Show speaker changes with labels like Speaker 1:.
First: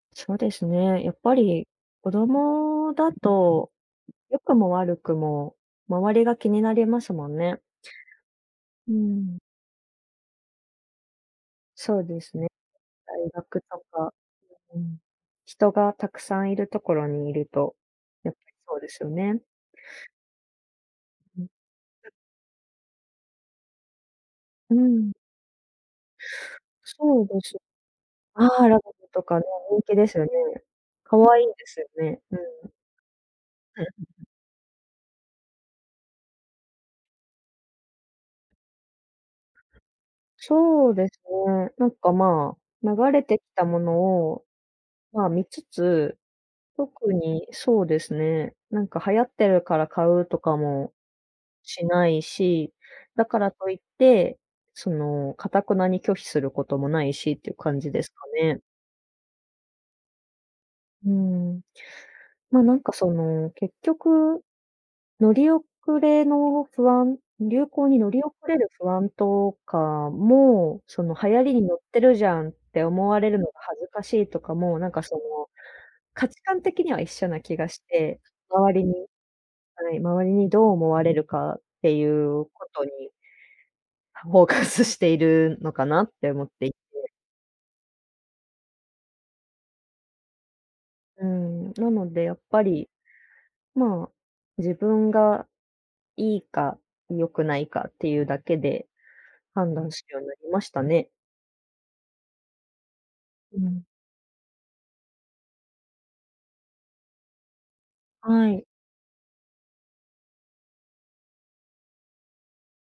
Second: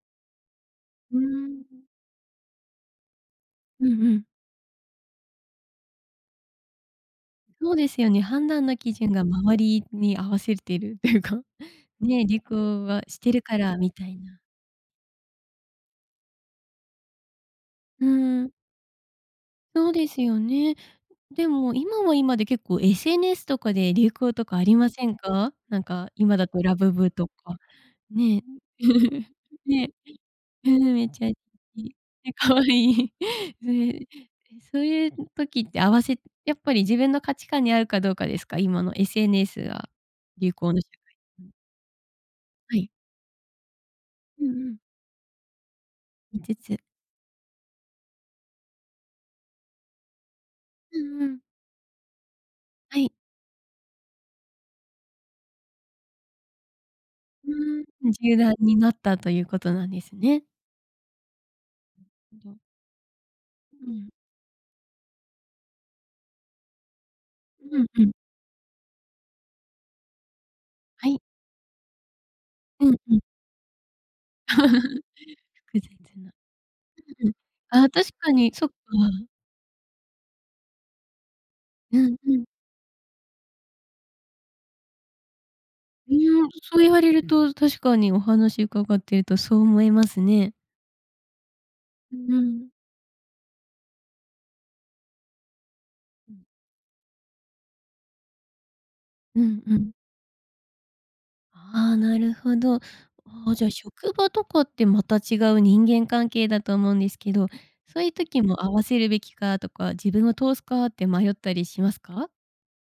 Speaker 1: そうですね、や
Speaker 2: ふ
Speaker 1: っ
Speaker 2: ー
Speaker 1: ぱり
Speaker 2: ん。
Speaker 1: 子供だと
Speaker 2: うんうん。
Speaker 1: 良くも悪くも周りが気になりますもんね。
Speaker 2: そうですよね、判断の基
Speaker 1: う
Speaker 2: 準が
Speaker 1: ん。
Speaker 2: 周りに合わせてっていうか、
Speaker 1: そうで
Speaker 2: ね、
Speaker 1: す
Speaker 2: 流
Speaker 1: ね。
Speaker 2: 行はし
Speaker 1: 大
Speaker 2: てるか
Speaker 1: 学
Speaker 2: ら
Speaker 1: と
Speaker 2: みた
Speaker 1: か。
Speaker 2: いな。
Speaker 1: うん。人がたくさんいるところにいると、
Speaker 2: う
Speaker 1: やっぱ
Speaker 2: ん。
Speaker 1: りそうですよね。
Speaker 2: そうですよね。
Speaker 1: うん。
Speaker 2: で
Speaker 1: う
Speaker 2: も今
Speaker 1: ん。
Speaker 2: は今で結構 SNS とかで流行とかあり
Speaker 1: う
Speaker 2: ませ
Speaker 1: ん。
Speaker 2: んか？なんか今だとラブブ
Speaker 1: そ
Speaker 2: と
Speaker 1: うです。
Speaker 2: かね。
Speaker 1: ああ、ラブブと かね、人
Speaker 2: ね、
Speaker 1: 気ですよね。
Speaker 2: うん、めっ
Speaker 1: 可
Speaker 2: ちゃい
Speaker 1: 愛いんですよ
Speaker 2: い。
Speaker 1: ね、うん。
Speaker 2: かわいい。う
Speaker 1: う
Speaker 2: ん。
Speaker 1: ん。
Speaker 2: そういう時って合わせやっぱり自分の価値観に合うかどうかですか？今の SNS は、流行の。
Speaker 1: そうです
Speaker 2: [unintelligible]
Speaker 1: ね、なんか、ま、
Speaker 2: はい。
Speaker 1: 流れてきたもの
Speaker 2: う
Speaker 1: を、
Speaker 2: んうん。
Speaker 1: ま、見つつ、
Speaker 2: 見つつ。
Speaker 1: 特にそうですね、なんか流行ってるから買うとかも
Speaker 2: うんうん。
Speaker 1: しないし、
Speaker 2: はい。
Speaker 1: だからといって、その、頑なに拒否することもないしっ
Speaker 2: ふ
Speaker 1: ていう感じです
Speaker 2: ーん、
Speaker 1: か
Speaker 2: 柔軟
Speaker 1: ね。
Speaker 2: になったということなんですね。
Speaker 1: うん。
Speaker 2: なるほど。
Speaker 1: ま、なんかその結
Speaker 2: うん。
Speaker 1: 局乗り遅れの不安流
Speaker 2: うん
Speaker 1: 行に
Speaker 2: う
Speaker 1: 乗
Speaker 2: ん。
Speaker 1: り遅れる不安とかも、そ
Speaker 2: は
Speaker 1: の
Speaker 2: い。
Speaker 1: 流行りに乗ってるじゃんって
Speaker 2: うん
Speaker 1: 思
Speaker 2: う
Speaker 1: わ
Speaker 2: ん。
Speaker 1: れるのが恥ずかしいとかも、なんか そ
Speaker 2: 複
Speaker 1: の
Speaker 2: 雑
Speaker 1: 価
Speaker 2: な、
Speaker 1: 値観的には一
Speaker 2: う
Speaker 1: 緒
Speaker 2: ん、
Speaker 1: な気がし
Speaker 2: ああ、確
Speaker 1: て、
Speaker 2: かに、そっ
Speaker 1: 周
Speaker 2: か。
Speaker 1: りにはい、周りにどう思われるかって
Speaker 2: う
Speaker 1: い
Speaker 2: んうん。
Speaker 1: うことに、フォーカスしているのかなっ
Speaker 2: う
Speaker 1: て
Speaker 2: ー
Speaker 1: 思
Speaker 2: ん、
Speaker 1: ってい
Speaker 2: そ
Speaker 1: て。
Speaker 2: う言われると確かにお話伺っているとそう思いますね。
Speaker 1: うん、なのでや
Speaker 2: う
Speaker 1: っぱ
Speaker 2: ん。
Speaker 1: り、ま、自分が
Speaker 2: う
Speaker 1: い
Speaker 2: ん。
Speaker 1: いか、よくないかっていうだけで、
Speaker 2: うんう
Speaker 1: 判
Speaker 2: ん。
Speaker 1: 断するようになりましたね。
Speaker 2: ああ、なるほど。ああ
Speaker 1: う
Speaker 2: じゃ、
Speaker 1: ん。
Speaker 2: 職場とかってまた違う人間関係だと思うんですけど、そういう時
Speaker 1: は
Speaker 2: も
Speaker 1: い。
Speaker 2: 合わせるべきかとか、自分を通すかって迷ったりしますか？